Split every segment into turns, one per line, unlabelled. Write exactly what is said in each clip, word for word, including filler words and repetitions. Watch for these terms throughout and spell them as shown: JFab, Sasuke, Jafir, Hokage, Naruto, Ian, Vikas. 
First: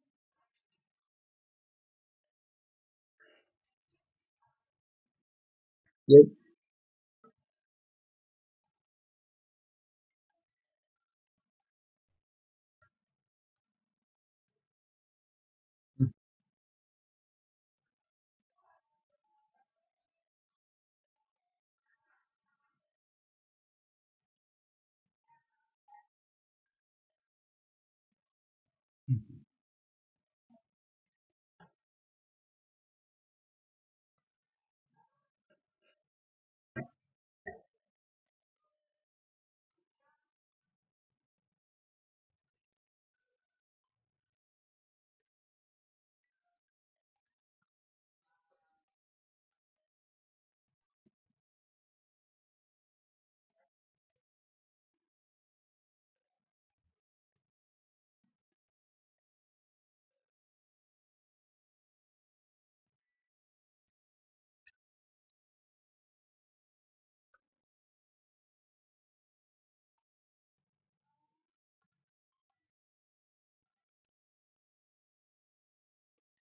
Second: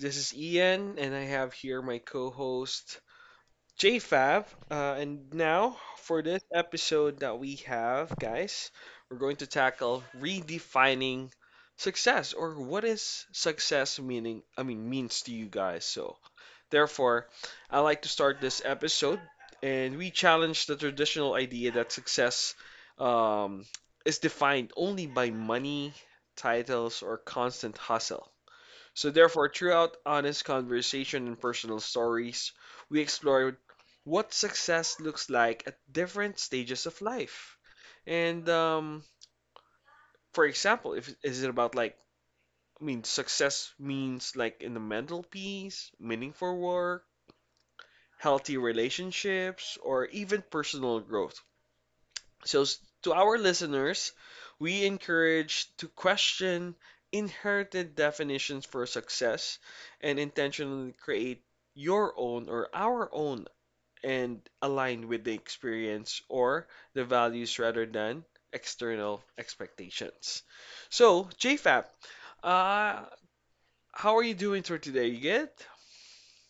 this is Ian, and I have here my co-host JFab. Uh, and now for
Yep.
this episode that we have, guys, we're going to tackle redefining success, or what is success meaning? I mean, means to you guys. So therefore, I like to start this episode, and we challenge the traditional idea that success um, is defined only by money, titles, or constant hustle. So, therefore, throughout honest conversation and personal stories, we explore what success looks like at different stages of life. And um, for example, if is it about like I mean, success means like in the mental peace, meaningful work, healthy relationships, or even personal growth. So, s- to our listeners, we encourage to question inherited definitions for success and intentionally create your own or our own and align with the experience or the values rather than external expectations. So, JFAP, uh, how are you doing through today? You good?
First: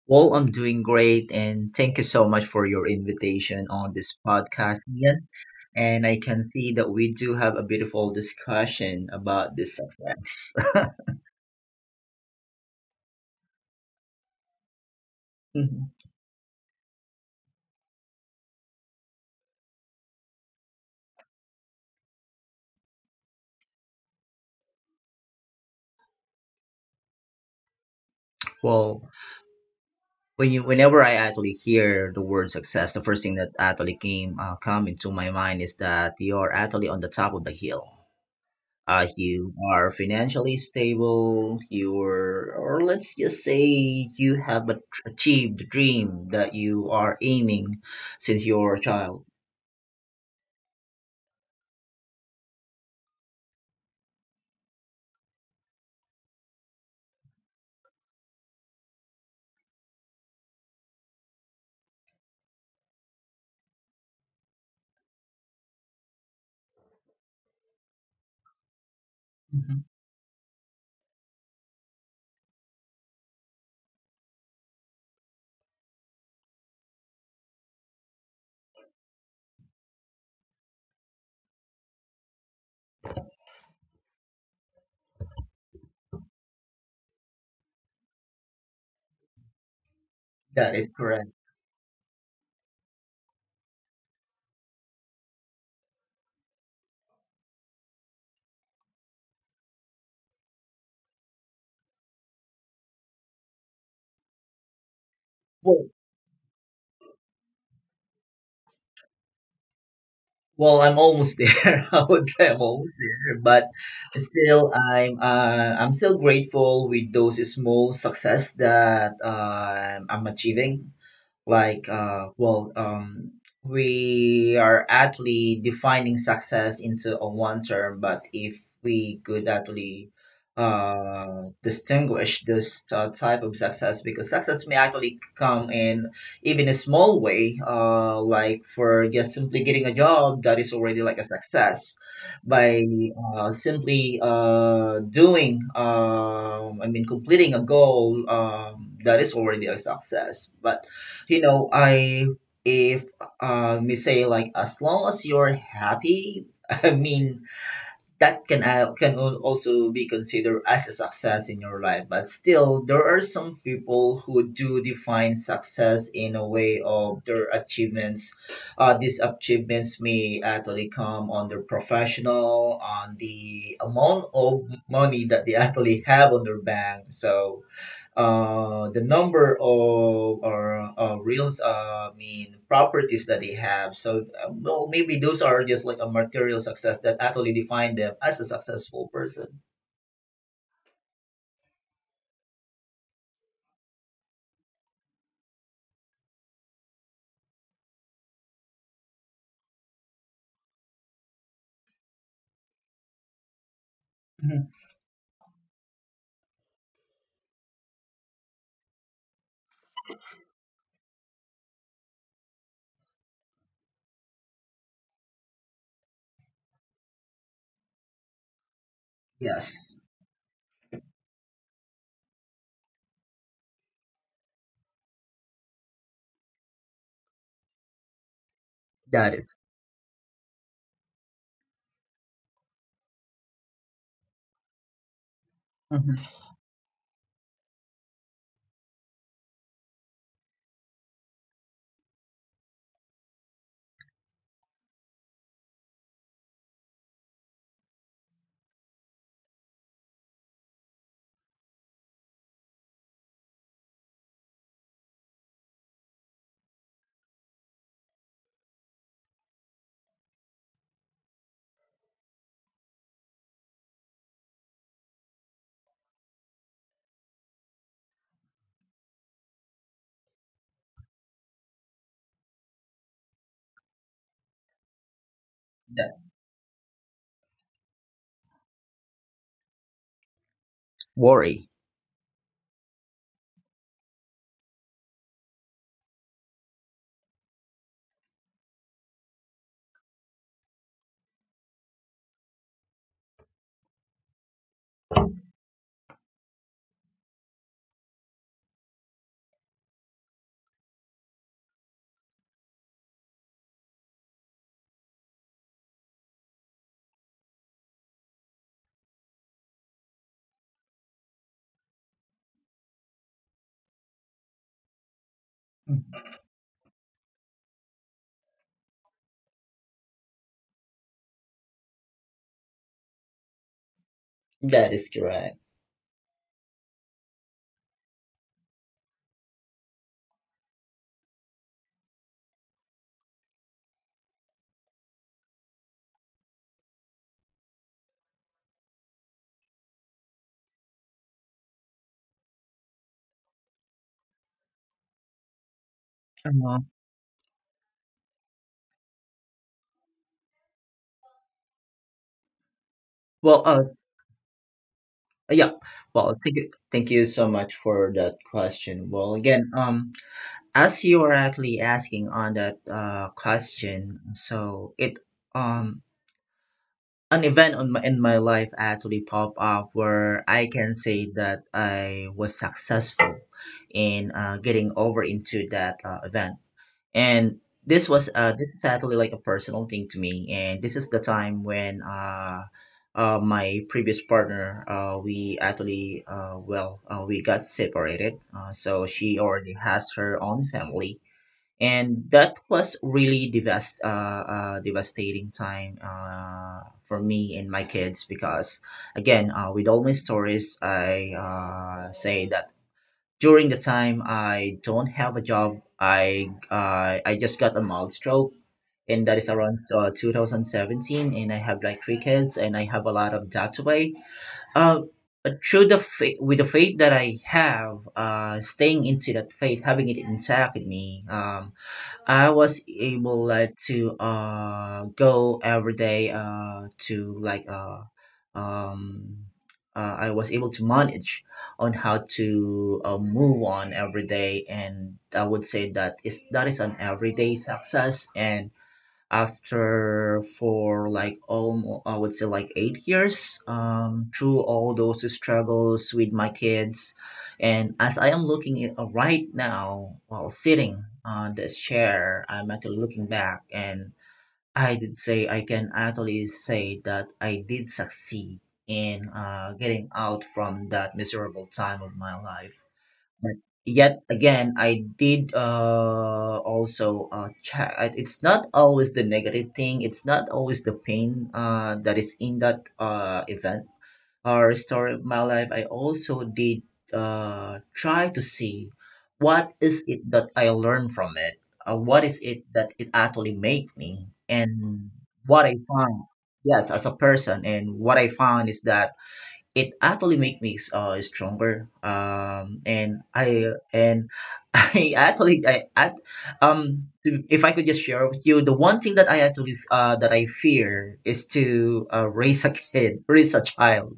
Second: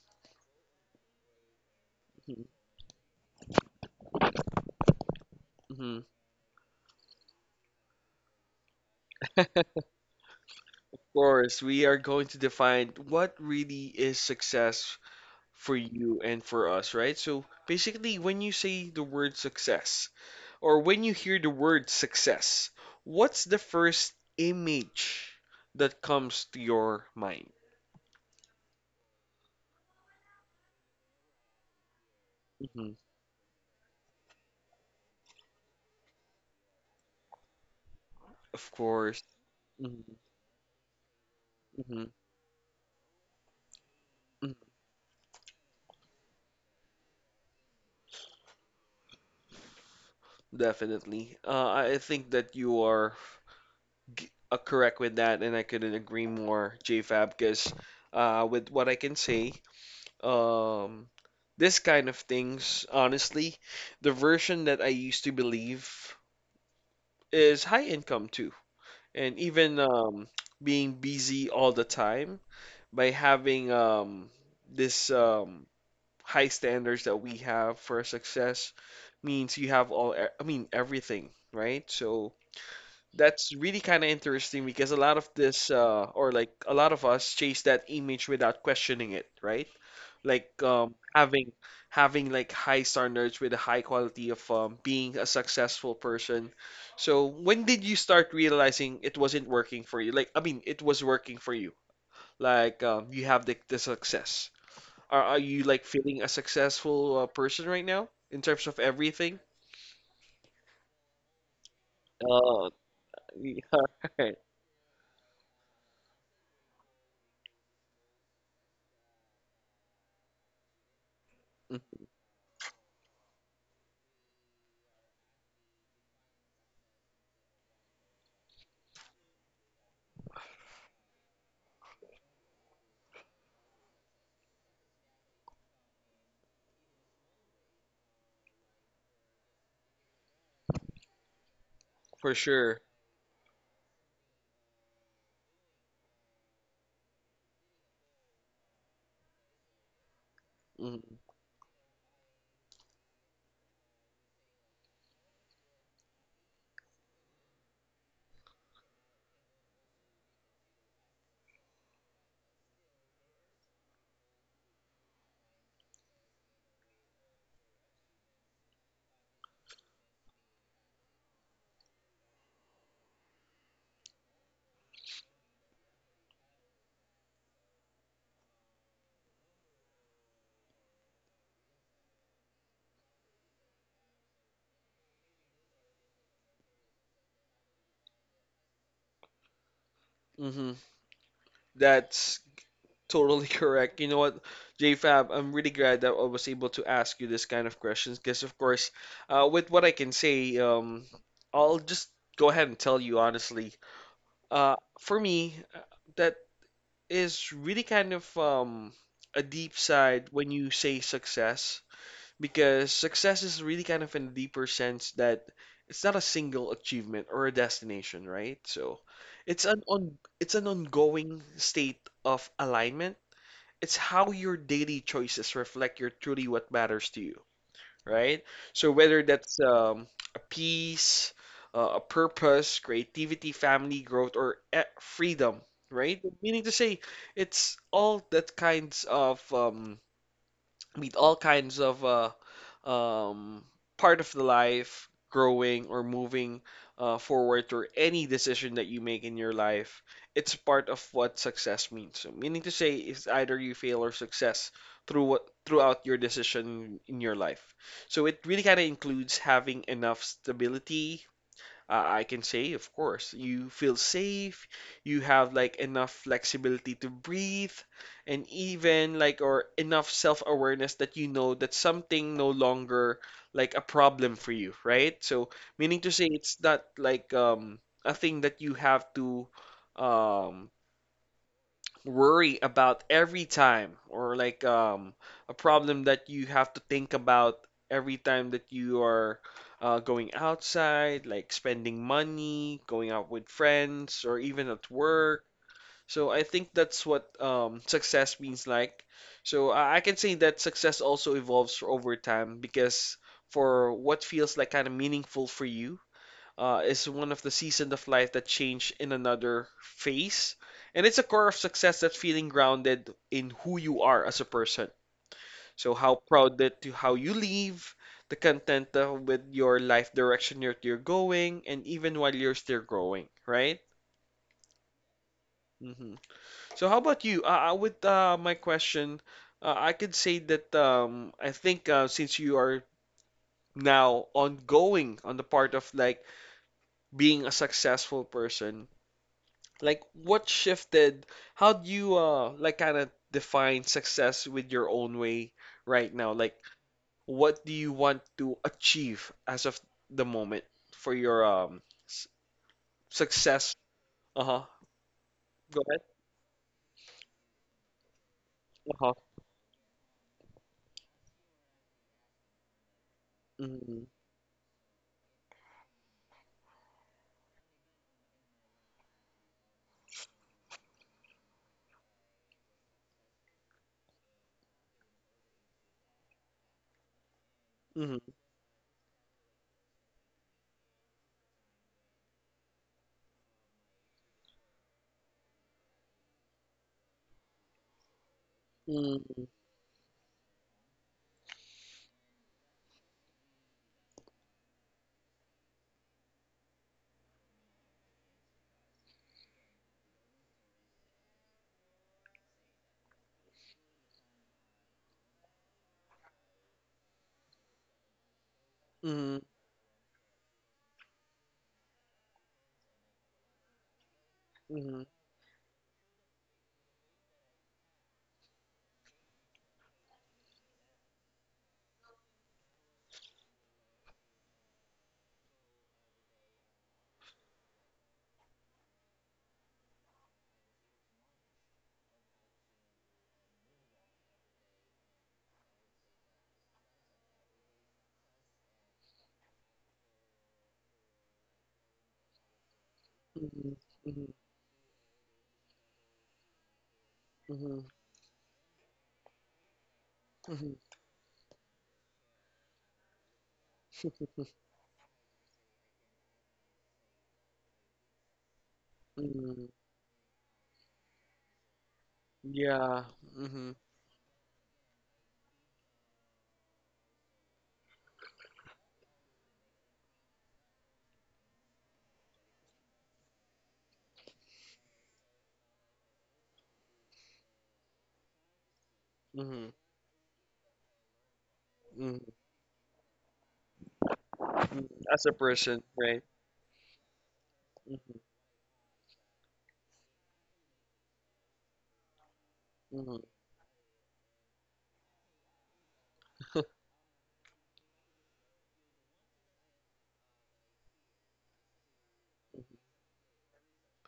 Well, I'm doing great, and thank you so much for your invitation on this podcast, Ian. And
Mhm.
I can see that we do have a beautiful discussion about this
Of
success.
course, we are going to define what really is success for you and for us, right? So basically, when you say the word success, or when you hear the word success, what's the first image that comes to your mind?
well, when you, whenever I actually hear the word success,
Hmm.
the first thing that actually came uh, come into my mind is that you're actually on the top of the hill.
Of
Uh,
course.
you are
Hmm.
financially stable, you
Hmm.
are, or let's just say you
Hmm.
have a- achieved the dream that you are aiming since you were a child.
Definitely. Uh, I I think that you are g- uh, correct with that, and I couldn't agree more, JFab, because uh, with what I can say, um, this kind of things, honestly, the version that I used to believe is high income too, and
Mhm.
even um, being busy all the time by having um, this um, high standards that we have for success means you have all, e- I mean, everything, right? So that's really kind of interesting because a lot of this, uh, or like a lot of us chase that image without questioning it, right? like
That is
um,
correct.
having having like high standards with a high quality of um, being a successful person. So when did you start realizing it wasn't working for you? Like I mean, it was working for you. Like um, you have the, the success. Are, are you
well,
like feeling a successful uh, person right now in terms of everything?
well I'm almost there. I would say I'm almost there, but
Right.
still i'm uh, i'm still grateful with those small success that uh, I'm achieving, like
Mm.
uh, well um, we are actually defining success into a one term. But if we could actually uh, distinguish this uh, type of success, because success may actually come in even a small way, uh, like for just simply getting a job, that is already like a success.
For
By
sure.
uh, simply uh, doing um, I mean completing a goal, um, that is already a success. But you know, I if uh, me say like, as long as you're happy, I mean that can al- can al- also be considered as a success in your life. But still, there are some people who do define success in a way of their achievements. Uh, these achievements may actually come on their professional, on the amount of money that they actually have on their bank. So uh, the number of or uh, reals uh, I mean properties that they have. So uh, well, maybe those are just like a material success that actually define them as a successful person.
Mm-hmm. That's Totally correct. You know what, JFab, I'm really glad that I was able to ask you this kind of questions because, of course, uh, with what I can say, um, I'll just go ahead and tell you honestly.
Mhm.
Uh, for me, uh, that is really kind of um, a deep side when you say success because success is really kind of in a deeper sense that it's not a single achievement or a destination, right? So it's an
Yes.
on it's an ongoing state of alignment, it's how your daily choices reflect your truly what matters to you, right? So whether
Got it.
that's um, a peace, uh, a purpose, creativity, family growth, or eh, freedom,
Mhm.
right? Meaning to say, it's all that kinds of um, meet all kinds of uh, um, part of the life growing or moving uh, forward, or any decision that you make in your life, it's part of what success means. So meaning to say, it's either you fail or success through what throughout your decision in your life. So it really kind of includes having enough stability, uh, I can say, of course, you feel safe, you have like enough flexibility to breathe, and even like or enough self-awareness that you know that something no longer like a problem for you, right? So meaning
That.
to say, it's not like um a thing that you have to um
Worry.
worry about every time, or like um, a problem that you have to think about every time that you are uh, going outside, like spending money, going out with friends, or even at work. So I think that's what um, success means like. So I I can say that success also evolves over time because for what feels like kind of meaningful for you, uh, is one of the seasons of life that change in another phase. And it's a core of success that's feeling grounded in who you are as a person. So
Mhm.
how proud that you, how you live, the content uh, with your life direction you're, you're going, and even while you're still growing, right?
That is correct.
Hmm. So how about you? Uh, uh, with uh, my question, uh, I could say that um, I think uh, since you are now ongoing on the part of like being a successful person, like what shifted? How do you uh like kind of define success with your own way right now? Like
Uh,
what do you want to achieve as of the moment for your um s
well,
success?
uh,
Uh-huh.
yeah.
Go ahead.
Well, thank you, thank you so much for that question.
Uh-huh.
Well, again, um, as you were actually asking on that uh
Mm-hmm.
question, so it um an event on my, in my life actually pop up where I can say that I was successful in uh, getting over into that uh, event. And this was uh, this is actually like a personal thing to me. And this is the time when uh, uh, my previous partner, uh, we actually uh, well uh, we got separated. Uh, so she
Mm-hmm.
already has her own family, and that was really devast- uh, uh, devastating time uh, for me and my kids. Because again, uh, with all my stories, I uh, say that during the time I don't have a job, i uh, I just got a mild stroke, and that is
Mm-hmm.
around uh, two thousand seventeen, and I have like three kids, and I have a lot of debt to pay. Uh,
Mm-hmm.
but through the faith, with the faith that I have, uh, staying into that faith, having it intact in me, um, I was able like to uh go every day uh to like uh um uh, I was able to manage on how to uh, move on every day. And I would say that is that is an everyday success. And after for like almost, I would say, like eight years,
Mm-hmm.
um,
Mm-hmm.
through all those struggles with my kids,
Mm-hmm.
and as I am looking at, uh, right now while sitting on this chair, I'm actually looking back, and i did say i can actually say that I did succeed in uh,
Mm-hmm.
getting out from that miserable time of my life.
Yeah.
But
Mm-hmm.
yet again, I did uh, also uh, check. I- It's not always the negative thing. It's not always the pain uh, that is in that uh, event or story of my life. I also did uh, try to see what
Mm-hmm.
is it that I learned from it. Uh, what is
Mm-hmm.
it that it actually made me,
Mm-hmm.
and
As a
what I
person,
found,
right?
yes, as a person. And what
Mm-hmm.
I found is that it actually make me uh stronger. um and
Mm-hmm.
i and i actually i, I, um, if I could just share with you, the one thing that I actually uh that I fear is to uh, raise a kid, raise a child.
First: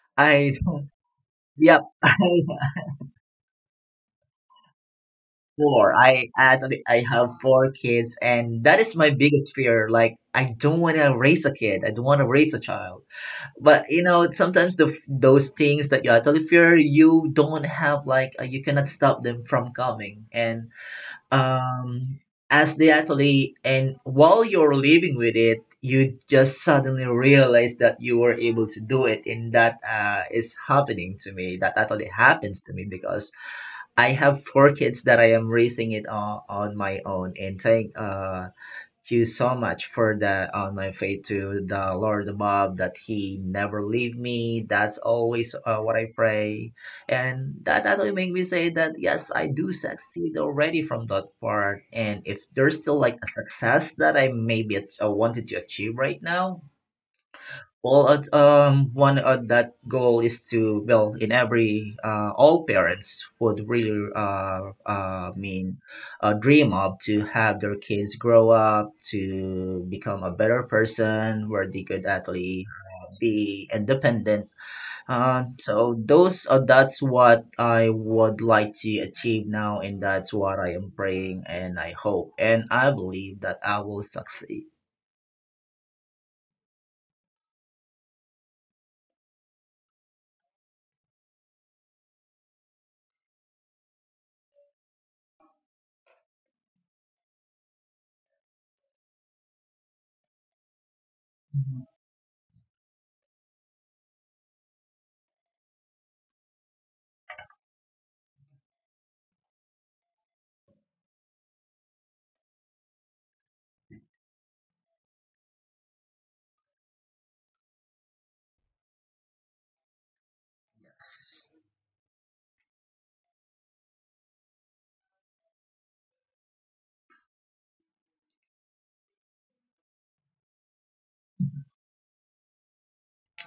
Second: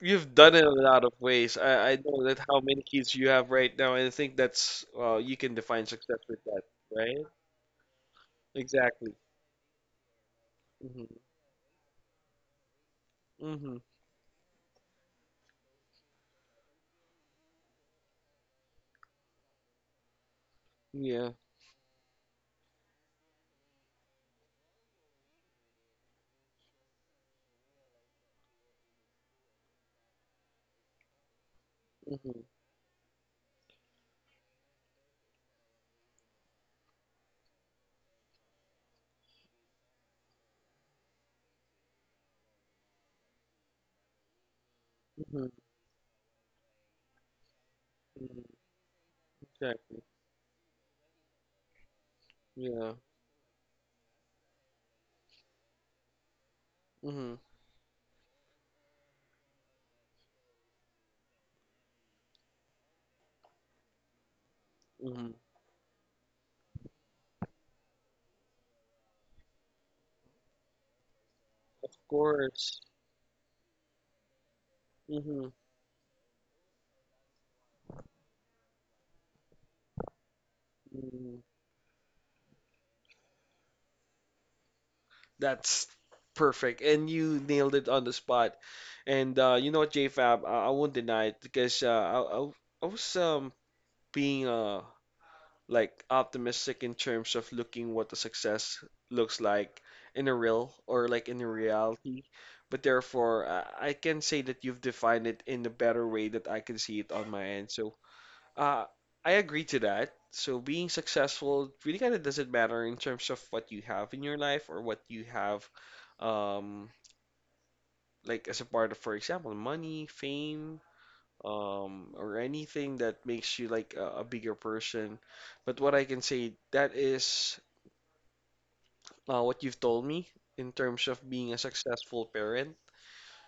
You've
I
done it in a lot of ways.
Yep.
I, I
i have
know that how many kids you have right now, and I think that's uh, you can define
four
success
i
with that,
actually i
right?
have four kids, and that is my
Exactly.
biggest fear. Like, I don't want
Hmm.
to raise a kid, I don't want to raise a child.
Hmm.
But you know, sometimes the those things that you actually fear, you don't have like uh, you cannot stop them from coming. And
Yeah.
um as they actually and while you're living with it, you just suddenly realize that you were able to do it. And that uh, is happening to me that actually
Hmm.
happens to me, because I have four kids that I am raising it on, on my own. And thank uh, you so much for that, on my faith to the Lord above, that He never leave me. That's
Hmm.
always uh, what I pray, and that that will make me
Hmm.
say that yes, I do
Exactly.
succeed already from that part. And if there's
Yeah.
still like a success that I maybe uh, wanted to achieve right now,
Hmm.
well, at, um, one of that goal is to, well, in every, uh, all parents would really, uh, uh,
Hmm.
mean, uh, dream of to have their kids grow up to become a better person, where they
Of
could actually
course.
be independent. Uh,
Hmm.
so those, uh, that's what I would like to achieve now, and that's what I am
Hmm.
praying, and I hope and I believe that I will succeed.
That's Perfect, and you nailed it on the spot. And uh, you know what, JFab, I, I won't deny it because uh, I, I I was um being uh like optimistic in terms of looking what the success looks like in a real or like in a reality. But therefore, uh, I can say that you've defined it in a better way that I can see it on my end. So, uh, I agree to that. So, being successful really kind of doesn't matter in terms of what you have in your life or what you have, um, like as a part of, for example, money, fame,
Yes,
um, or anything that makes you like a, a bigger person. But what I can say, that is uh, what you've told me in terms of being a successful parent.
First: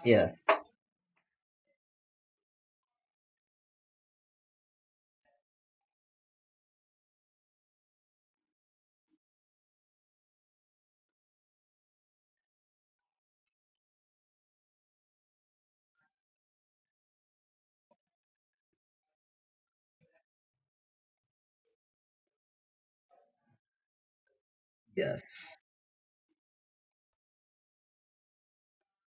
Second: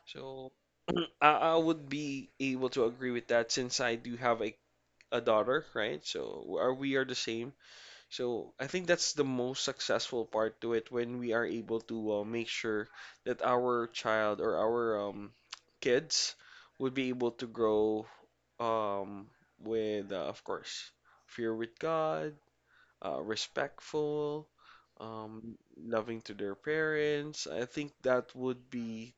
yes,
So I, I would be able to agree with that since I do have a, a daughter, right? So are we are the same. So I think that's the most successful part to it when we are able to uh, make sure that our child or our um, kids would be able to grow um, with, uh, of course, fear with God, uh, respectful, um,
yes.
loving to their parents. I think that would be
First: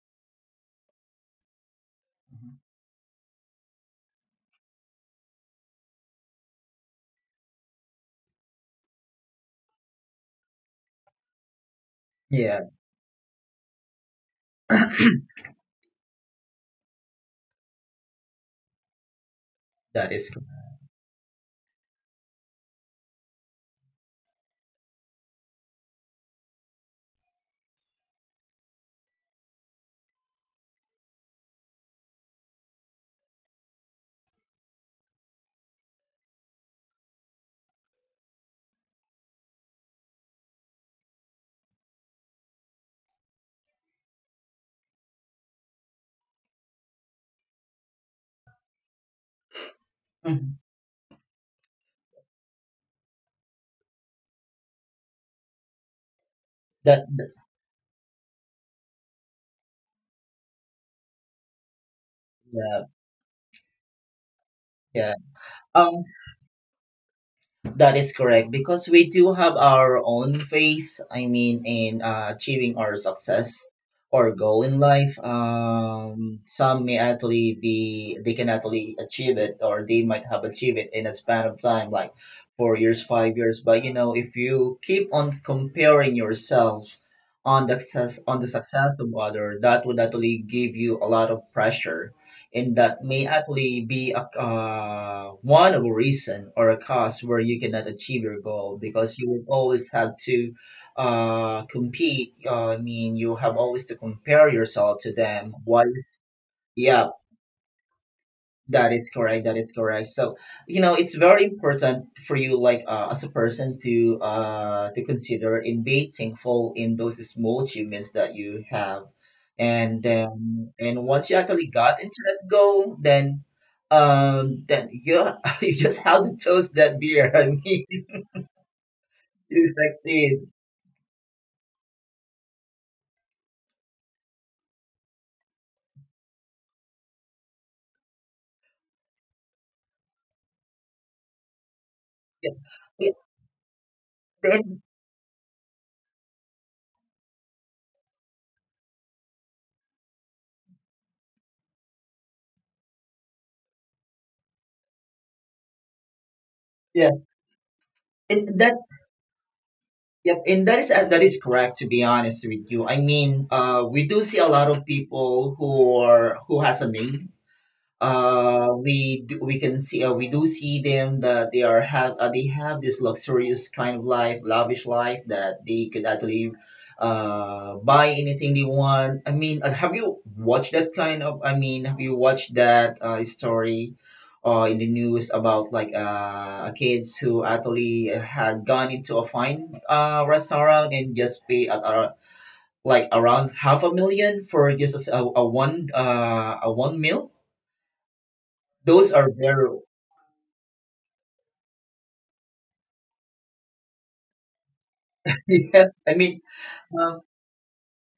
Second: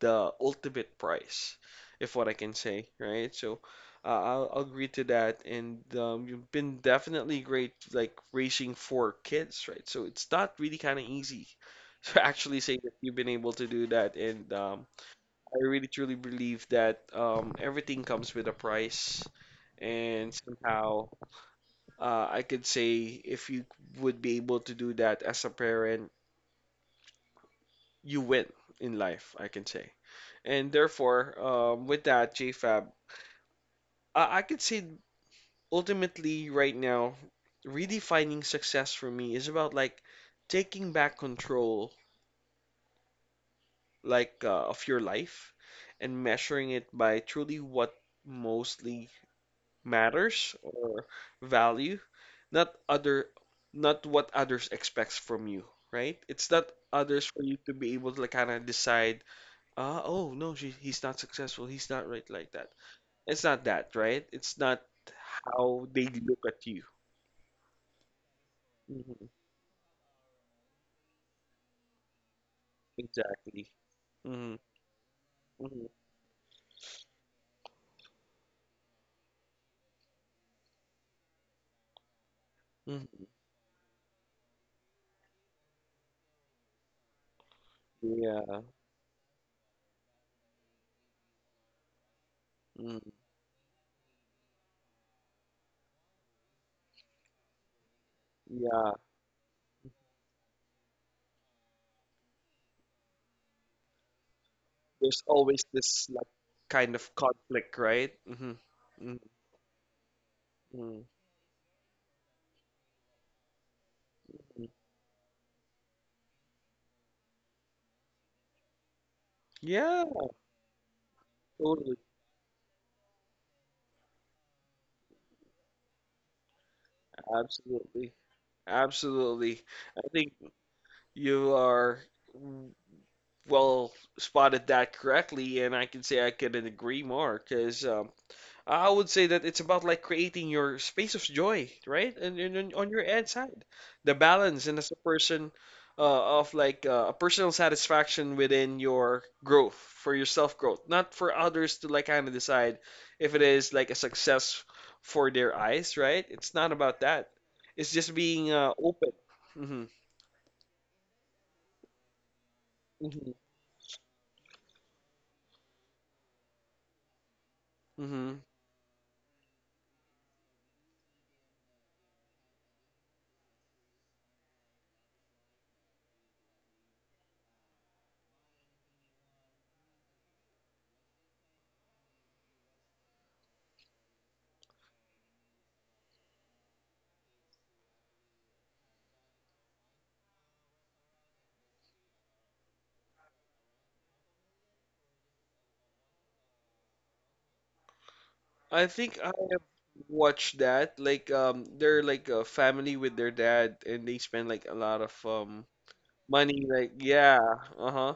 the ultimate prize, if what I can say, right? So uh, I'll, I'll agree to that. And um, you've been definitely great, like raising four kids, right? So it's not really kind of easy to actually
Yeah.
say that you've been able to do that. And um, I really truly believe that um, everything comes with a price.
That is
And
correct.
somehow, uh, I could say if you would be able to do that as a parent, you win in life, I can say. And therefore, um, with that, JFab, I, I could say ultimately right now, redefining success for me is about like taking back control like uh, of your life and measuring it by truly what mostly matters
Mhm.
or value, not other, not what others expects from you, right? It's not
That,
others
that.
for you to be able to like, kind of decide, uh, oh no, she, he's not successful. He's not right like that.
Yeah,
It's not that, right? It's not
yeah.
how
Um,
they look at you.
that is correct, because we
Hmm.
do have our own face, I mean, in uh, achieving our success
Exactly.
or
Hmm.
goal in life.
Hmm.
Um, some may actually be they can actually achieve it, or they might have achieved it in a span of time, like four years,
Hmm.
five years. But you know, if you keep on comparing yourself on the success on the
Yeah.
success of other, that would actually give you a lot of pressure. And that
Hmm.
may actually be a, uh, one of a reason or a cause where you cannot achieve your goal,
Yeah.
because you will always have to uh, compete. Uh, I mean, you have always to compare yourself to
There's
them.
always
Why?
this like kind of
Yeah,
conflict, right? Hmm.
that is
Hmm.
correct. That is correct. So, you know,
Hmm.
it's very important for you, like uh, as a person, to uh to consider in being thankful in those small achievements that you have. And
Yeah,
then and once you actually
totally.
got into that goal, then um then you you just have to toast that beer. I mean,
Absolutely. Absolutely.
to
I think
succeed.
you are well spotted that correctly, and I can say I couldn't agree more because um, I would say that it's about like creating your space of joy, right? And,
Yeah.
and, and on your
Yeah.
end side, the balance and
And,
as a person uh, of like uh, a personal satisfaction within your growth for your self growth, not for others to like kind of decide if it is like a success for their eyes, right? It's not about
yeah.
that. It's just being
And.
uh, open. Hmm.
Yep, and that is uh, that is correct. To be honest with you, I
Hmm.
mean, uh, we do see a lot of people who are who has a name.
Hmm.
Uh we do, we can see, uh, we do see them that they are have uh, they have this luxurious kind of life, lavish life, that they could actually uh buy anything they want. I mean uh, have you watched that kind of, I mean have you watched that uh, story uh in the news about like uh kids who actually had gone into a fine uh restaurant and just pay uh, uh, like around half a million for just a, a one uh a one meal.
I
Those
think I
are
have
very.
watched that. Like um, they're like a family with their dad, and they spend like a lot of um
Yeah, I mean,
money, like,
um,
yeah, uh-huh.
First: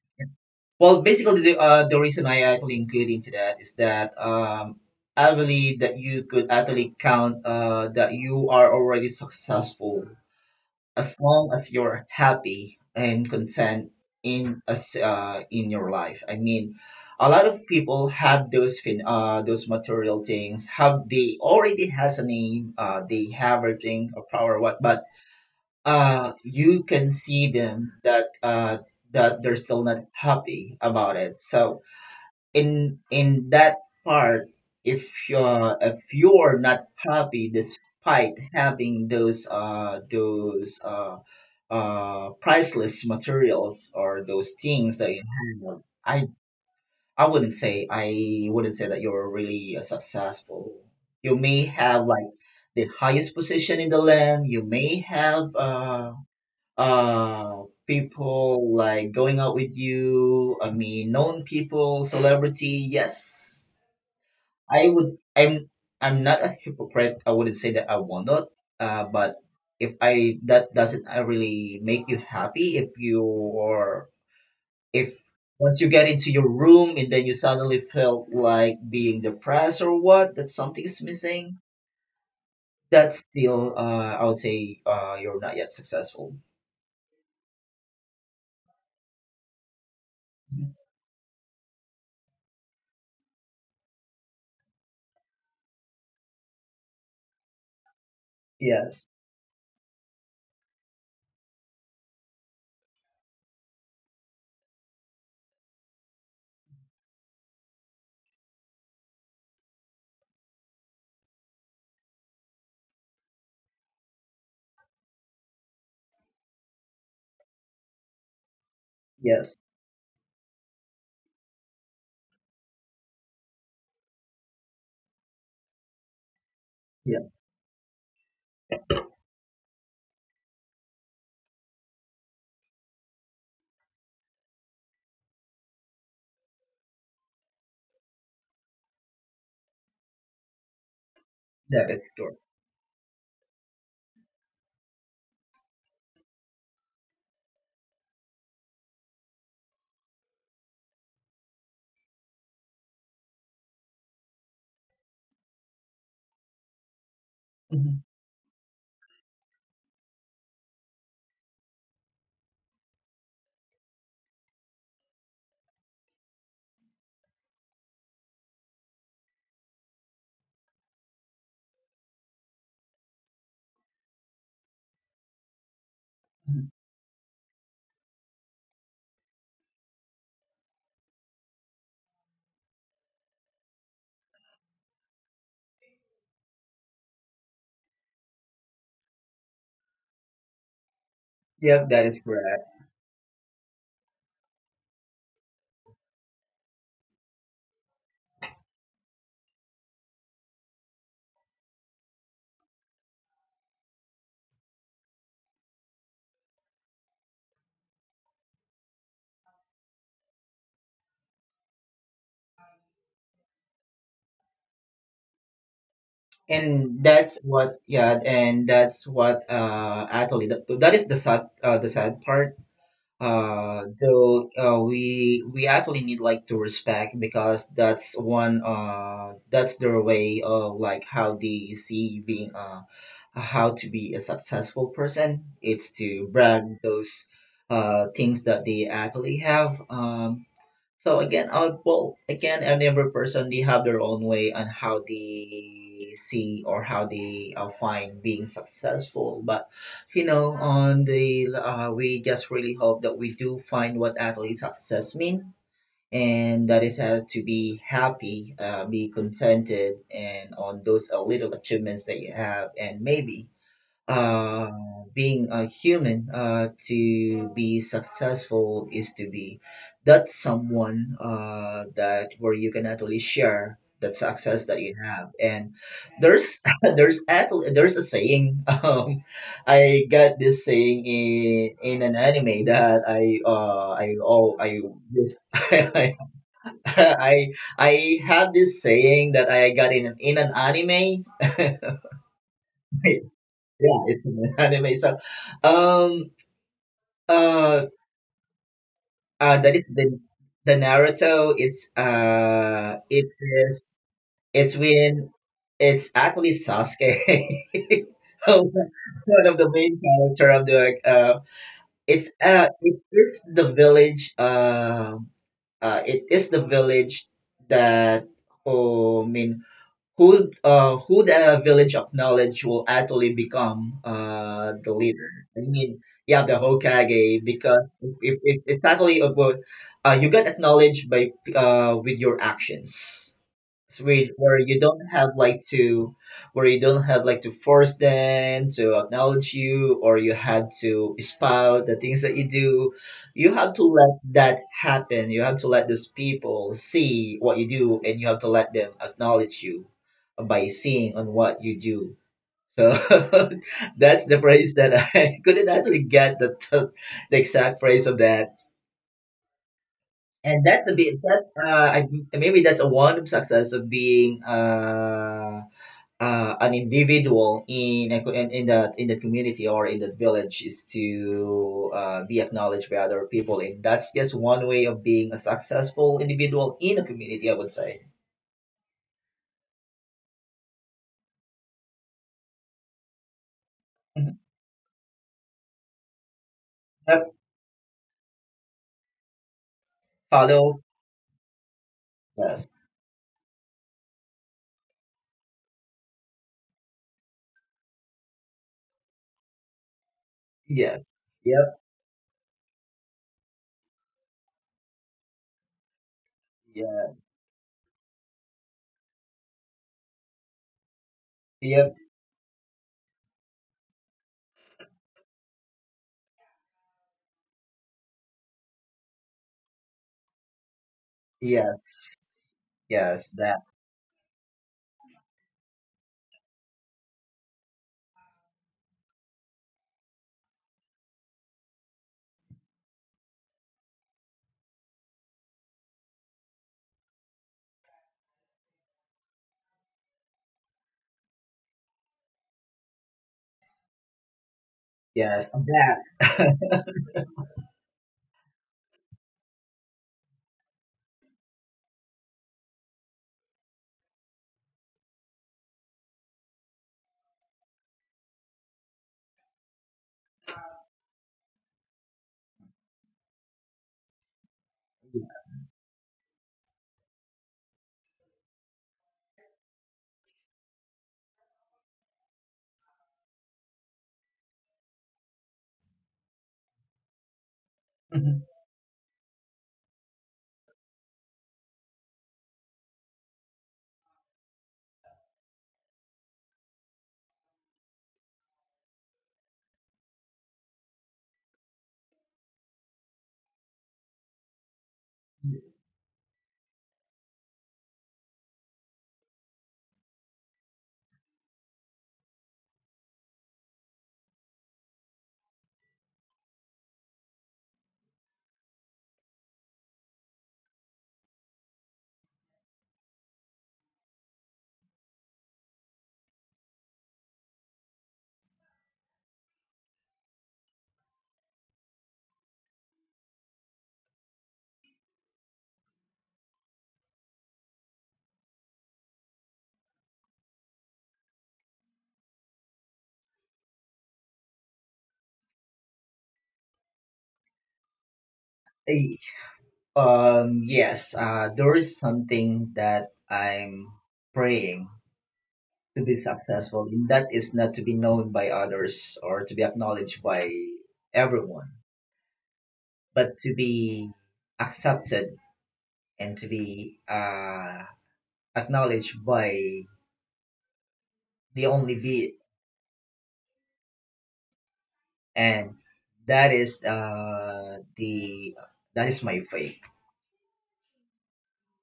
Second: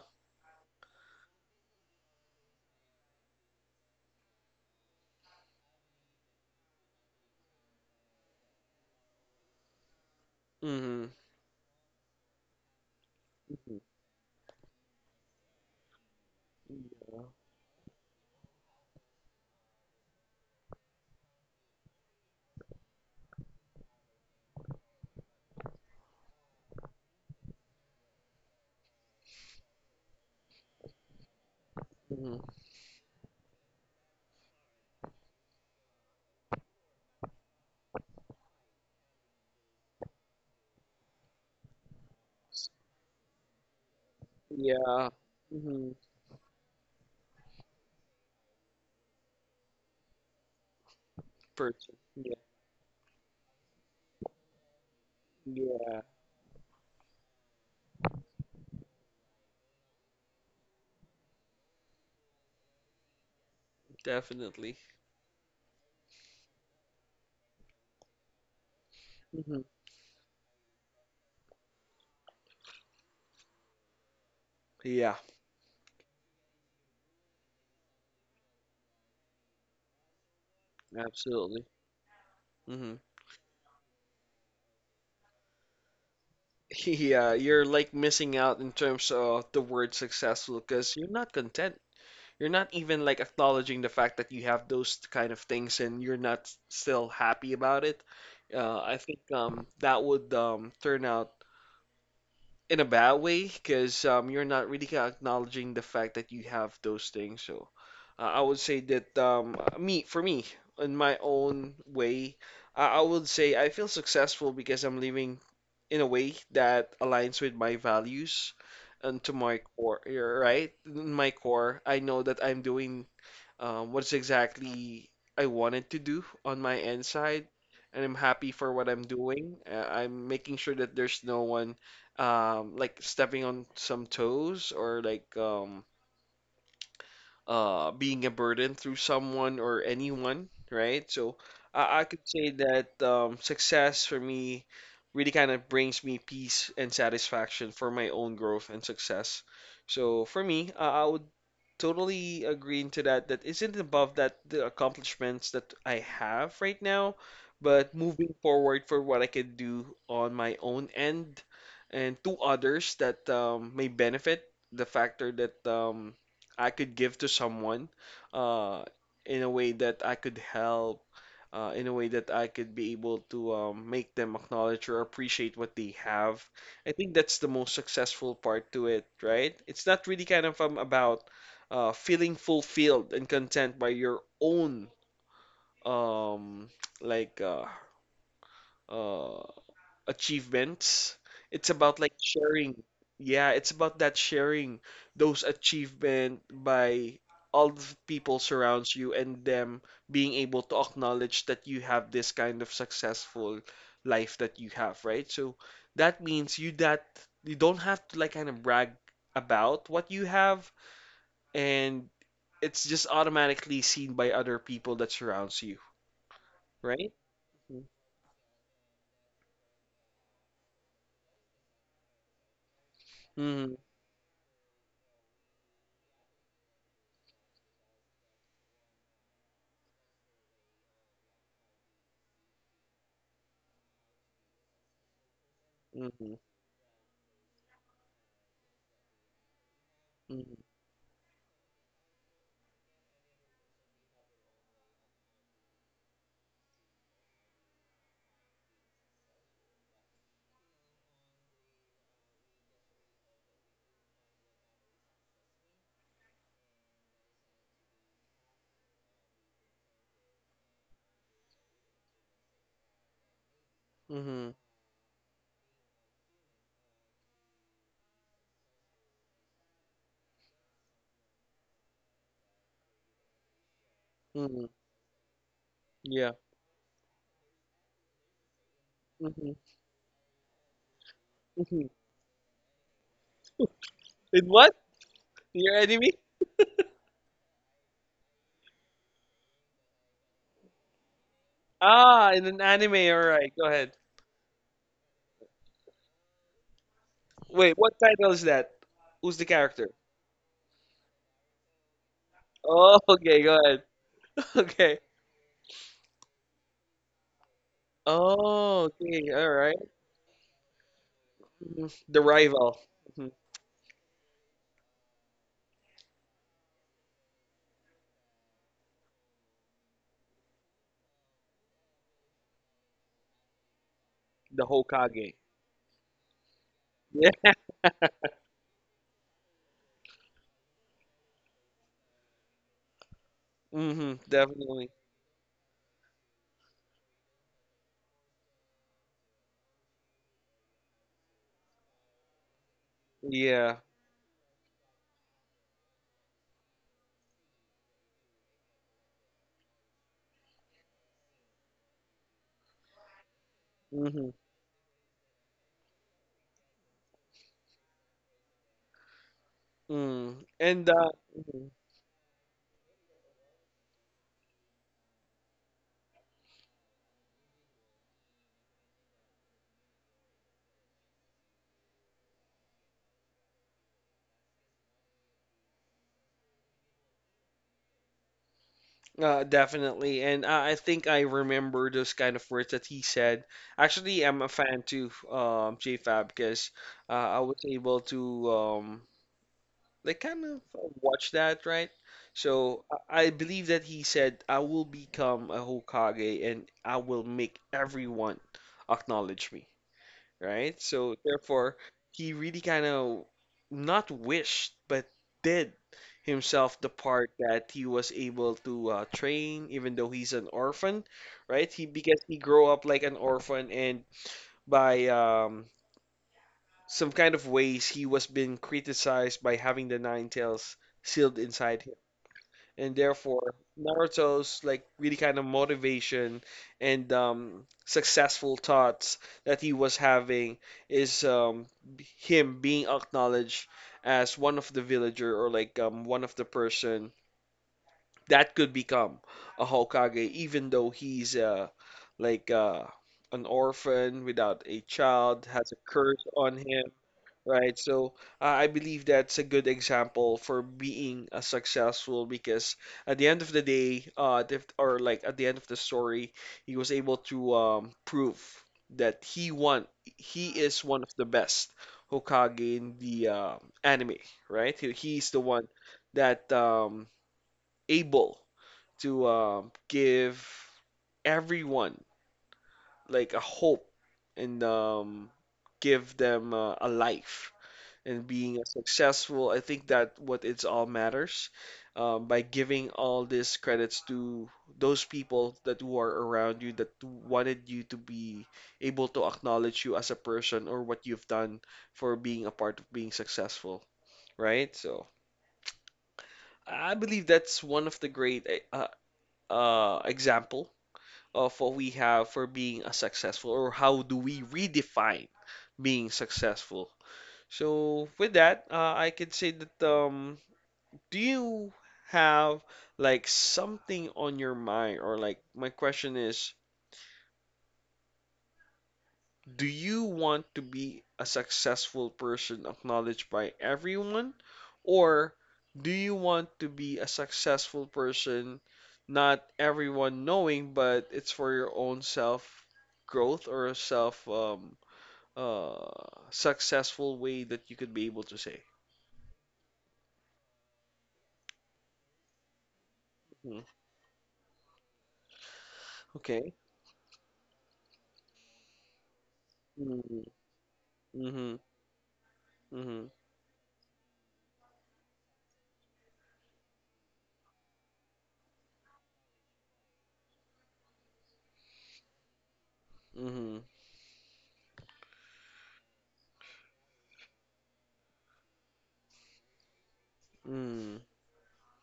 well, basically, the uh, the reason I actually include into that is that, um, I believe that you could actually count uh, that you are already successful
Mm-hmm.
as long as you're happy and content in as uh, in your life. I mean, a
Yeah.
lot of people have those fin- uh, those material things. Have they already has a name? Uh, they have everything, or power, what, but uh you can see them that uh that they're still not happy about it. So
Mm-hmm.
in in that part, if you're if you're not happy despite having those uh those uh uh priceless materials or those things
Yeah.
that you have,
Mm-hmm.
i i wouldn't say I wouldn't say that you're really uh, successful. You may
Person.
have like
Yeah.
the highest position in the land. You may have
Yeah,
uh uh people like going out with you, I mean known people, celebrity, yes.
definitely.
i would i'm i'm not a hypocrite. I wouldn't say that I will not. Uh, but
Mm-hmm.
if I that doesn't uh, really make you happy. If you or if
Yeah,
Once you get into your room, and then you suddenly felt like being depressed or what, that something is missing,
absolutely. Mm-hmm.
that's still uh I would say uh you're not yet successful.
Yeah, you're like missing out in terms of the word successful because you're not content. You're not even like acknowledging the fact that you have those kind of things and you're not still happy about it. Uh, I
Yes.
think um, that would um, turn out in a bad way because um, you're not really acknowledging the fact that you have those things. So uh, I would say that um, me, for me, in my own way, I, I would say I feel successful because I'm living in a way that aligns with my values and to my
Yes.
core, yeah, right? In my core, I know that I'm doing um, what's exactly I wanted to do on my end side, and I'm happy for what I'm doing. Uh, I'm making sure that there's no one um, like stepping on some toes or like um, uh, being a burden through someone or anyone, right? So
That
I, I
is
could
correct.
say that um, success for me really kind of brings me peace and satisfaction for my own growth and success. So for me, uh, I would totally agreeing to that that isn't above that the accomplishments that I have right now, but
Mhm,
moving forward for what I can do on my own end and to others that um, may benefit the factor that um, I could give to someone uh, in a way that I could help. Uh, in a way that I could be able to um, make them acknowledge or appreciate what they have.
mhm.
I think that's the most successful part to it, right? It's not really kind of um, about uh, feeling fulfilled and content by your own um, like uh, uh, achievements. It's
Yep,
about
that
like
is correct.
sharing. Yeah, it's about that sharing those achievement by all the people surrounds you and them being able to acknowledge that you have this kind of successful life that you have, right? So that means you that you don't have to like kind of brag about what you have and it's just automatically seen by other people that surrounds you,
And
right?
that's what, yeah, and that's what, uh, actually, that, that is the sad, uh, the sad part.
Mm-hmm.
Uh, though, uh, we, we actually need, like, to respect because that's one, uh, that's their way of, like, how they see being, uh, how to be a successful person. It's to
Mm-hmm.
brag those, uh, things that they actually have. Um,
Mm-hmm.
So again, uh, well, again, and every person they have their own way on how they see or how they uh, find being successful. But you know, on the uh, we just really hope that we do find what actually success mean, and that is how to be happy, uh, be contented, and on those uh, little achievements that you have, and maybe
Mm-hmm.
uh, being a human uh, to be successful is to be that someone uh, that where you can actually share that success
Mm-hmm.
that you have and
Yeah.
there's there's actually there's a saying um
Mm-hmm.
I got this saying in
Mm-hmm.
in an anime that i uh i
In
oh
what?
i this
Your enemy?
i i I had this saying that I got in an- in an anime
Ah, in an anime. All right, go ahead.
Yeah, it's an anime. So, um,
Wait,
uh,
what title is that? Who's the
uh, that is
character?
the the Naruto. It's uh,
Oh,
it
okay, go
is
ahead.
it's
Okay.
when it's actually Sasuke,
Oh, okay,
one
all
of the
right.
main character of the uh,
Mhm. The
it's uh,
rival,
it
mhm,
is the village. Um, uh, it is the village that. Oh, I mean, who uh who the village of knowledge will actually become
the
uh the leader.
Hokage.
i mean yeah, the hokage
Yeah.
because if, if it's actually about uh you get acknowledged by uh with your actions.
Mm-hmm.
Sweet, where you
Definitely.
don't have like to, where you don't have like to force them to acknowledge you, or you have to spout the things that you do. You have
Yeah.
to let that happen. You have to let those people see what you do, and you have to let them acknowledge you by seeing on what you do. So that's
Mm-hmm.
the phrase that I couldn't actually get the t- the exact phrase of that.
Mm.
And that's
And
a
uh,
bit that
mhm.
uh I, maybe that's a one of success of being uh uh, an individual in, a, co- in in that in the community or in the village is to uh, be acknowledged by other people, and that's just one way of being a successful individual in a community, I would say.
Uh, definitely, and I I think I remember those kind of words that he said. Actually,
Mhm.
I'm a fan too, um, JFab, because uh,
Yep.
I was able to um, like kind of
Follow.
watch that, right?
Yes.
So I I believe that he said, "I will become a Hokage, and I will make everyone acknowledge me," right?
Yes.
So therefore,
Yep.
he really kind of not wished, but did himself the
Yeah.
part that he was able to uh, train, even though he's an orphan, right? He
Yep.
because he grew up like an orphan, and by um, some kind of ways, he was being criticized by having the nine tails sealed inside him
Yes.
and
Yes.
therefore
That.
Naruto's like really kind of motivation and um, successful thoughts that he was having is um, b- him being acknowledged as one of the villager or like um, one of the person that could become a Hokage, even though he's uh, like uh, an orphan without a child,
Yes.
has a
That.
curse on him. Right. So uh, I believe that's a good example for being a successful because at the end of the day, uh, the, or like at the end of the story, he was able to um, prove that he won. He is one of the best Hokage in the uh, anime, right? He, he's the one that um, able to um, give everyone like a hope and um, give them uh, a life and
Mhm.
being successful. I think that what it's all matters um, by giving all these credits to those people that who are around you that wanted you to be able to acknowledge you as a person or what you've done for being a part of being successful, right? So I believe that's one of the great eh, uh, uh, example of what we have for being a successful or how do we redefine being successful. So with that, uh, I can say that um, do you have like something on your mind or like my question is do you want to be a successful person acknowledged by everyone or do you want to be a successful person not everyone knowing but it's for your own self growth or self um uh successful way that you could be able to say.
Eh, Um. Yes. Uh. There is something that
Mm.
I'm praying to be
Okay.
successful in, that is not to be known by others or to be
Mm-hmm.
acknowledged by
Mm-hmm.
everyone,
Mm-hmm.
but to be accepted and to be uh, acknowledged by the only V.
Mm-hmm.
And that is uh, the that is my faith.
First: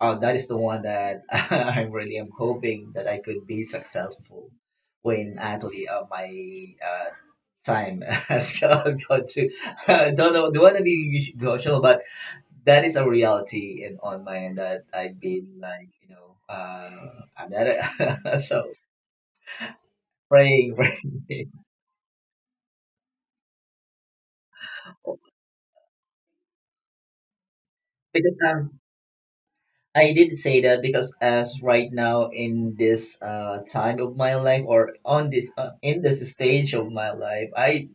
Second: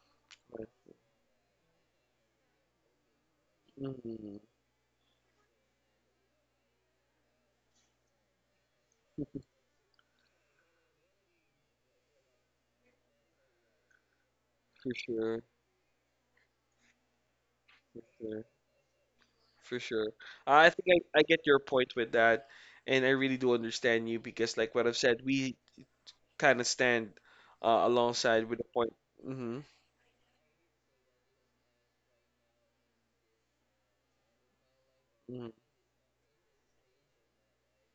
Oh, that is the
Mm.
one that I really am hoping that I could be
Mhm.
successful when actually uh, my uh, time has got to. I don't know, don't want to be emotional, but that is a reality in on my end that
For
I've
sure,
been like, you know, uh, I'm not
for
a,
sure,
so
for sure. I
praying,
think I, I get
praying
your point with that, and I really do understand you because, like what I've said, we kind of stand uh,
because
alongside with the
um,
point. Mm-hmm,
I did say that because as right now in this uh time of my life or on this uh, in this stage of my life, I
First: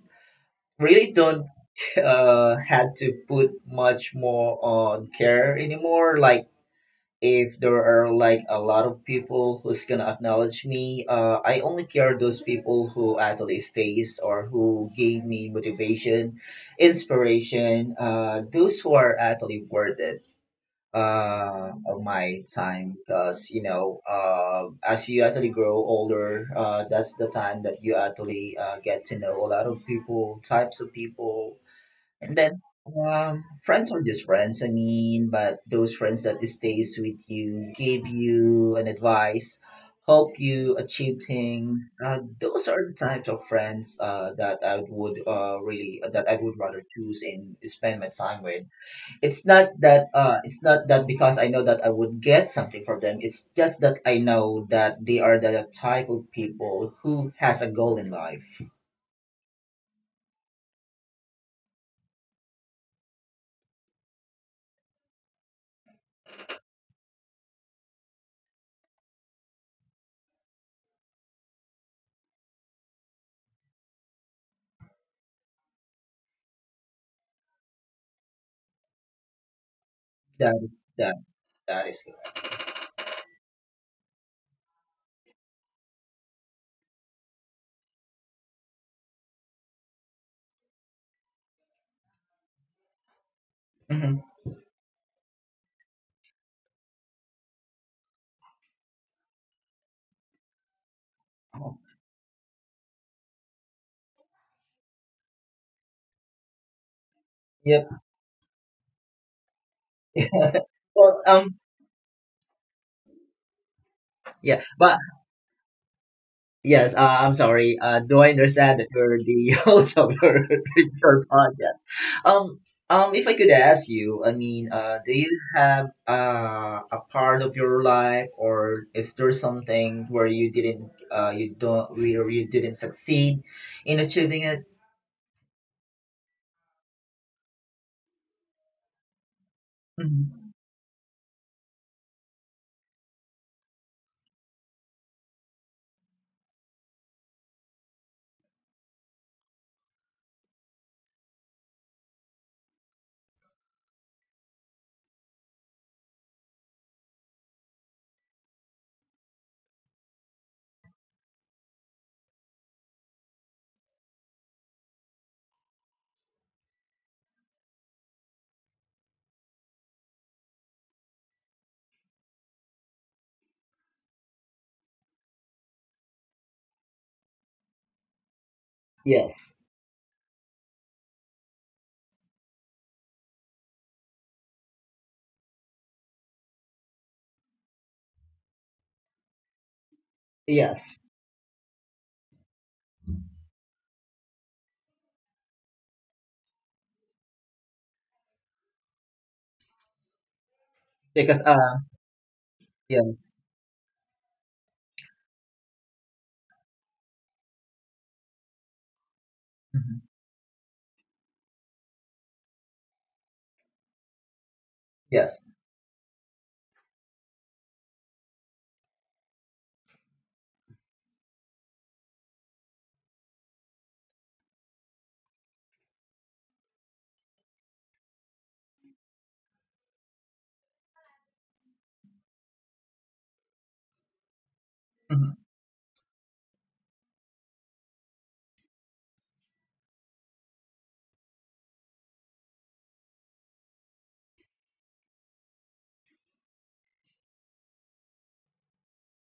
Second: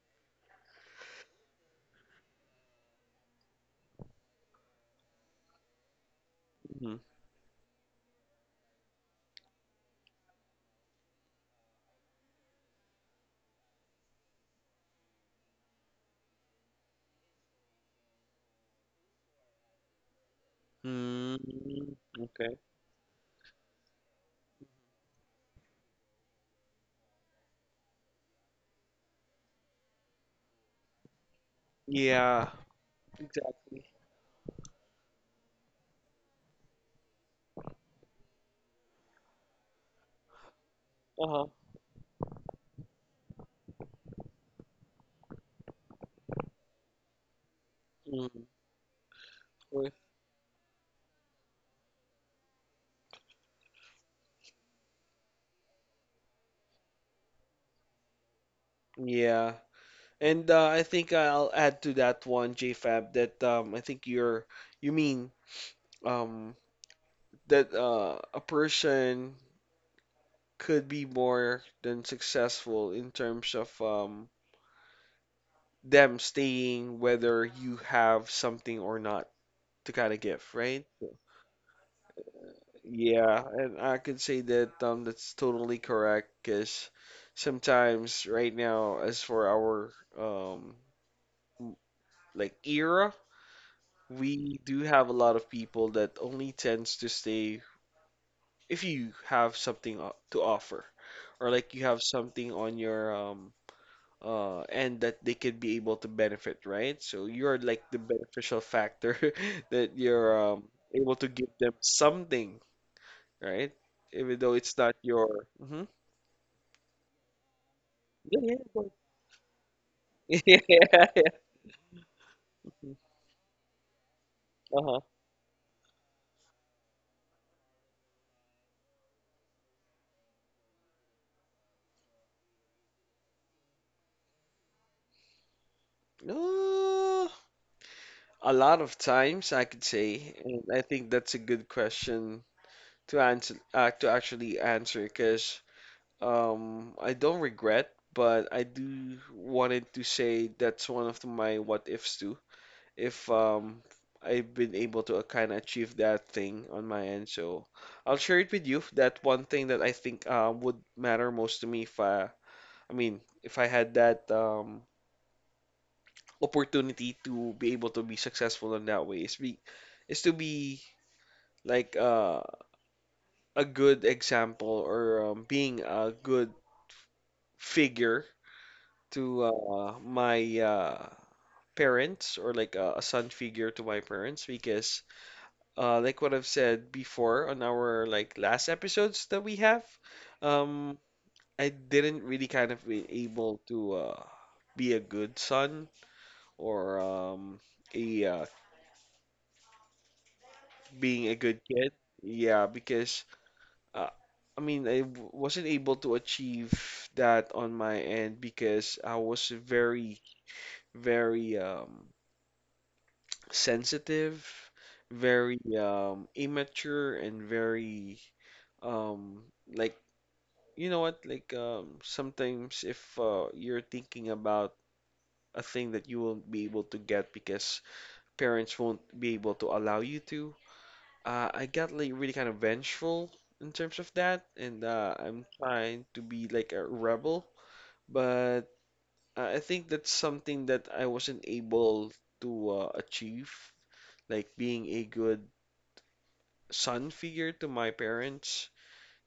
really don't uh had to put much more on care anymore. Like
mm-hmm,
if there are like a lot of people who's gonna acknowledge me, uh, I only care those people who actually stays or who gave me motivation inspiration, uh, those who are actually worth it
mm-hmm,
uh,
mm-hmm.
of my
Okay.
time because you know uh, as you actually grow older, uh, that's the time that you actually uh, get to know a lot of people types of people. And
Yeah,
then um,
exactly.
friends are just friends. I mean, but those friends that stays with you, give you an advice, help you achieve
Uh-huh.
things. Uh, those are the types of friends uh, that I would uh, really uh, that I would rather choose and spend my time
Mm-hmm.
with. It's not that uh, it's not that because I know that I would get something from them. It's just that I know that they are the type of people who has a goal in life.
Yeah. And uh, I think I'll add to that one, JFab, that um, I think you're, you mean um, that uh, a person could be more than successful in terms of um, them staying whether you have something or not to kind of give,
That is
right?
that that is correct.
Yeah, and I could say that um, that's totally correct because sometimes right now, as for our um, w- like era, we do have a lot of people that only tends to stay if you have something o- to offer or like
Mhm.
you have something on your um, uh, and that they could be able to benefit, right? So you're like the beneficial factor that you're um, able
Well,
to give
um,
them something, right? Even though
yeah,
it's not
but
your. Hmm.
yes, uh, I'm sorry. Uh, do I
Yeah,
understand that you're the host of your,
yeah, yeah.
your podcast? Um, um, if I could ask you, I mean, uh,
Uh-huh.
do you have uh, a part of your life, or is there something where you didn't, uh, you don't, where you didn't succeed in achieving it?
Uh, a lot of times I could say,
Mhm.
and I think that's a good question to answer, uh, to actually answer, because um, I don't regret, but I do wanted to say that's one of my what ifs too. If um I've been able to kind of achieve that thing on my end. So I'll share it with you. That one thing that I think uh, would matter most to me if I, I mean, if I had that um, opportunity to be able to be successful in that way is be is to be like uh, a good example or um, being a good figure to
Yes,
uh, my uh, parents or like a, a son figure to my parents because uh, like what I've said before on our like last episodes that we have, um,
yes,
I didn't really kind of be able to uh, be a good son or um, a uh, being a
because
good
uh,
kid. Yeah,
yeah,
because uh, I mean I w- wasn't able to achieve that on my end because I was
mhm,
very, very um, sensitive,
yes,
very um, immature, and very um like you know what? Like um, sometimes if uh, you're thinking about a thing that you won't be able to get because parents won't be able to allow you to, uh, I got like really kind of vengeful in terms of that, and uh,
mhm.
I'm trying to be like a rebel, but I I think that's something that I wasn't able to uh, achieve, like being a good son figure to my parents.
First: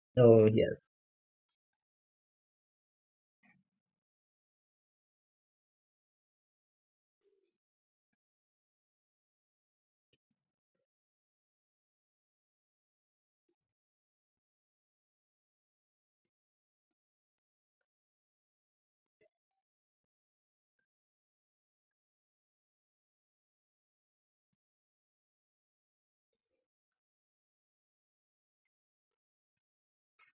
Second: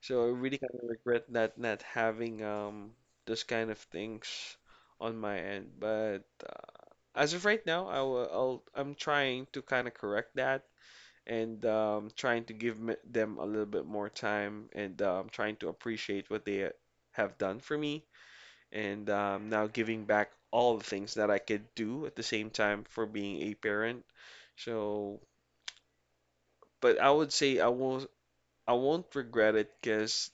So I
Oh,
really
yes,
kind of regret that not having um those kind of things on my end. But uh, as of right now, I will, I'll, I'm trying to kind of correct that and um, trying to give me- them a little bit more time and um, trying to appreciate what they have done for me and um, now giving back all the things that I could do at the same time for being a parent. So, but I would say I won't I won't regret it because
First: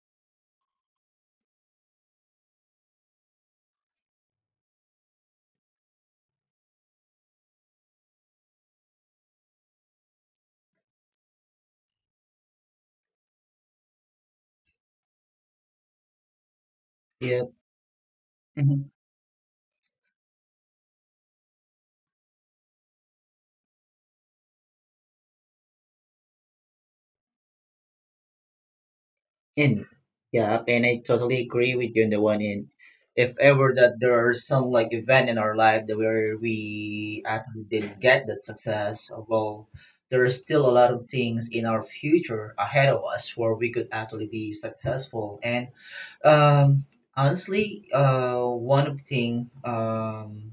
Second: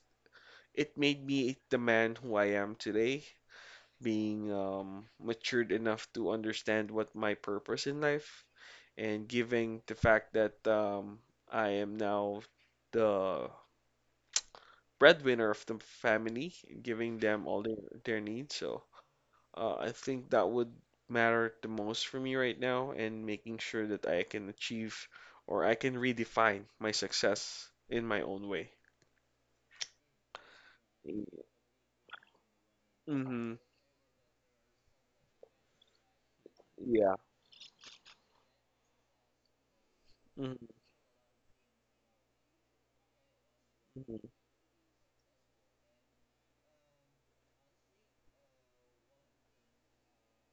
it made me the man who I am today, being um, matured enough to understand what my purpose in life, and giving the fact that um, I am now the breadwinner of the family, giving
yeah.
them all their, their needs. So uh, I think that would matter the most for me right now, and making sure that I can achieve or I can redefine my success in my own way.
In, yeah, and I totally agree with you on the one. In. If
Mm-hmm.
ever that there are some like event in our life that where
Yeah.
we actually didn't get that success, well, there are
Hmm.
still a lot of things in our future ahead of us where we could actually be successful. And um, honestly, uh, one of the thing, um,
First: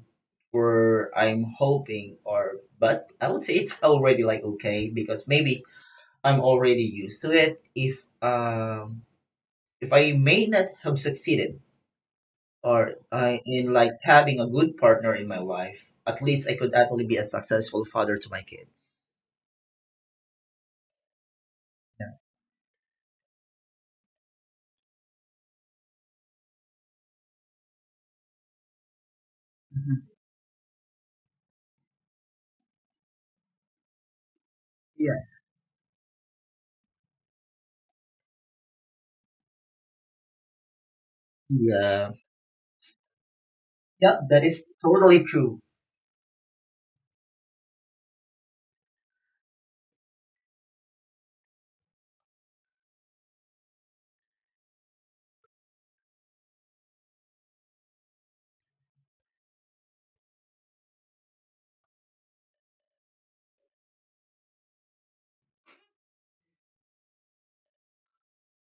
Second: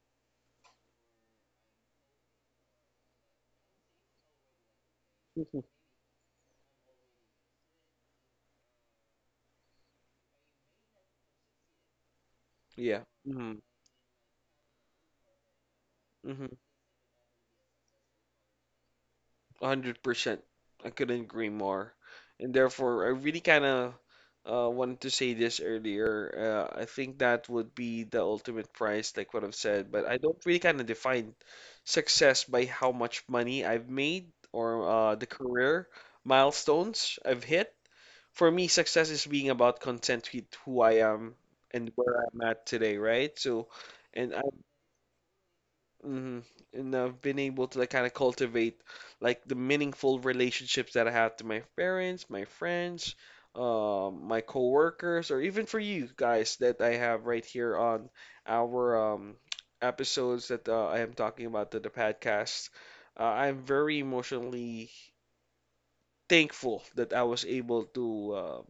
where I'm hoping, or but I would say it's already like okay because maybe I'm already used to it. If um if I may not have succeeded or
Yeah.
I
Mm-hmm.
in like having a good partner in my life, at least
Mm-hmm.
I could actually be a successful father to my kids.
one hundred percent. I couldn't agree more. And therefore, I really kind of uh, wanted to say this earlier. Uh, I think that would be the ultimate prize, like what I've said, but
Mhm.
I don't really kind of define success by how much money I've made or
Yeah.
uh, the career milestones I've hit. For me, success is being about content with who I am and
Yeah.
where I'm at today, right? So,
Yeah,
and I
that is totally true.
hmm and I've been able to like kind of cultivate like the meaningful relationships that I have to my parents, my friends, um, my coworkers, or even for you guys that I have right here on our um, episodes that uh, I am talking about to the podcast. Uh, I'm very emotionally thankful that I was able to uh,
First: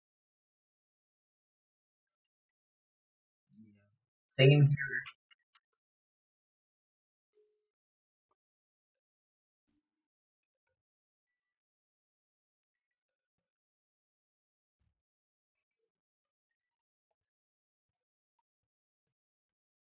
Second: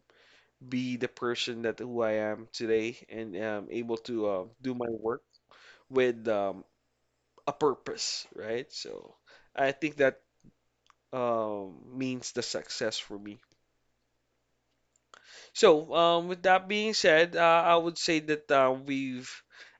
be the person that who I am today and am able to uh, do
Same.
my work with um, a purpose, right? So I think that um, means the success for me. So, um, with that being said, uh, I would say that uh, we've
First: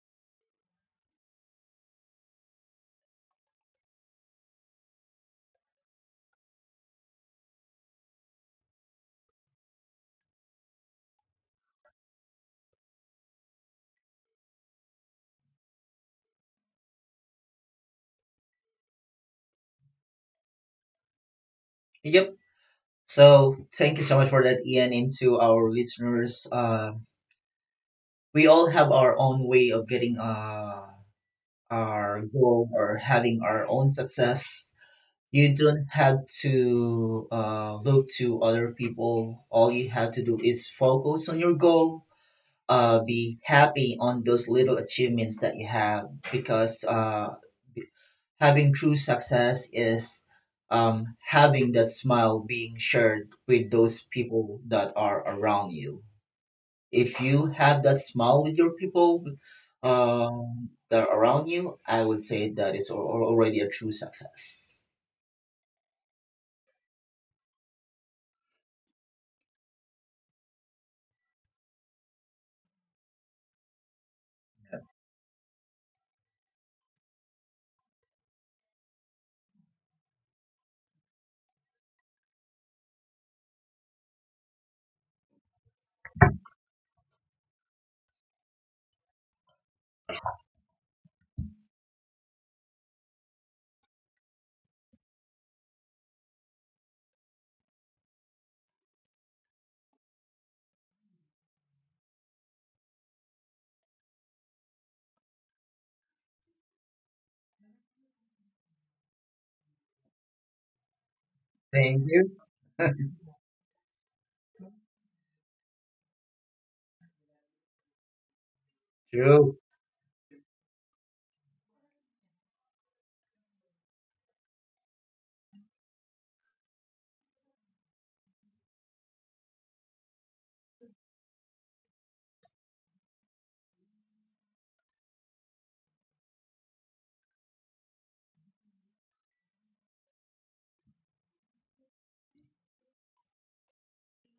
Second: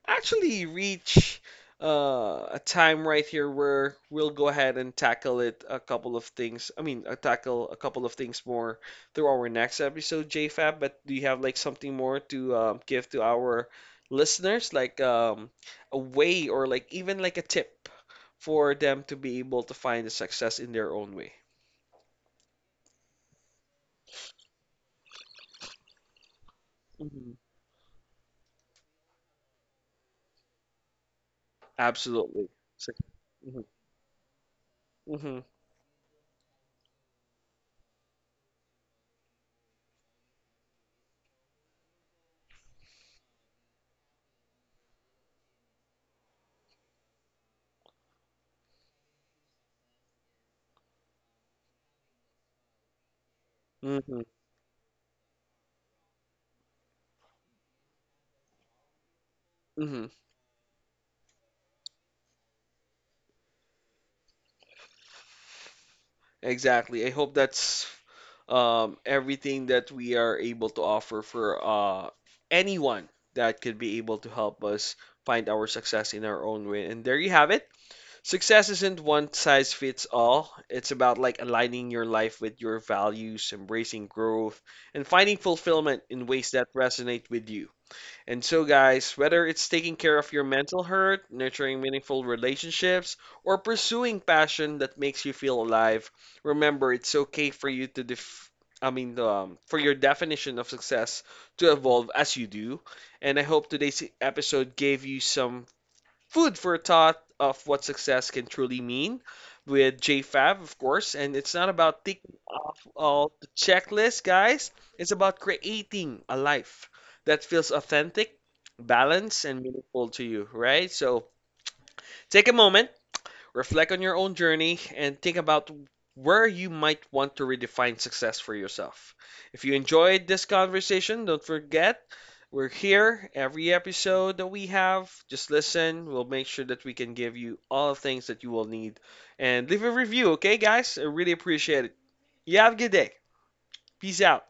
actually reached uh, a time right here where we'll go ahead and tackle it a couple of things. I mean, uh, tackle a couple of things more through our next episode, JFab. But do you have like something more to um, give to our listeners, like um, a way or like even like a tip for them to be able to find the success in their own way?
Yep. So thank you so much for that, Ian, and to our listeners. Uh,
Hmm.
we all have our own way of getting uh, our
Absolutely.
goal or having
Hmm.
our own success. You don't have to uh, look to other people. All you have to do is focus on your goal. Uh, be happy on those little achievements that you have because uh, having true success is, um, having that smile being shared with
Hmm.
those
Hmm.
people that are around you. If you have that smile with your people,
Hmm.
um, that are around you, I would say that is al- al- already a true success.
Exactly. I hope that's um, everything that we are able to offer for uh, anyone that could be able to help us find our success in our own way. And there you have it. Success isn't one size fits all. It's about like aligning your life with your values, embracing growth, and finding fulfillment in ways that resonate with you. And so, guys, whether it's taking care of your mental hurt, nurturing meaningful relationships, or pursuing passion that makes you feel alive, remember it's okay for you to def- I mean, um, for your definition of success to evolve as you do. And I hope today's episode gave you some food for thought of what success can truly mean with J Fab, of course. And it's not about
Thank
ticking
you.
off all the checklist, guys. It's about creating a life that feels authentic, balanced, and
True.
meaningful to you, right? So take a moment, reflect on your own journey and think about where you might want to redefine success for yourself. If you enjoyed this conversation, don't forget we're here every episode that we have. Just listen. We'll make sure that we can give you all the things that you will need. And leave a review, okay, guys? I really appreciate it. You have a good day. Peace out.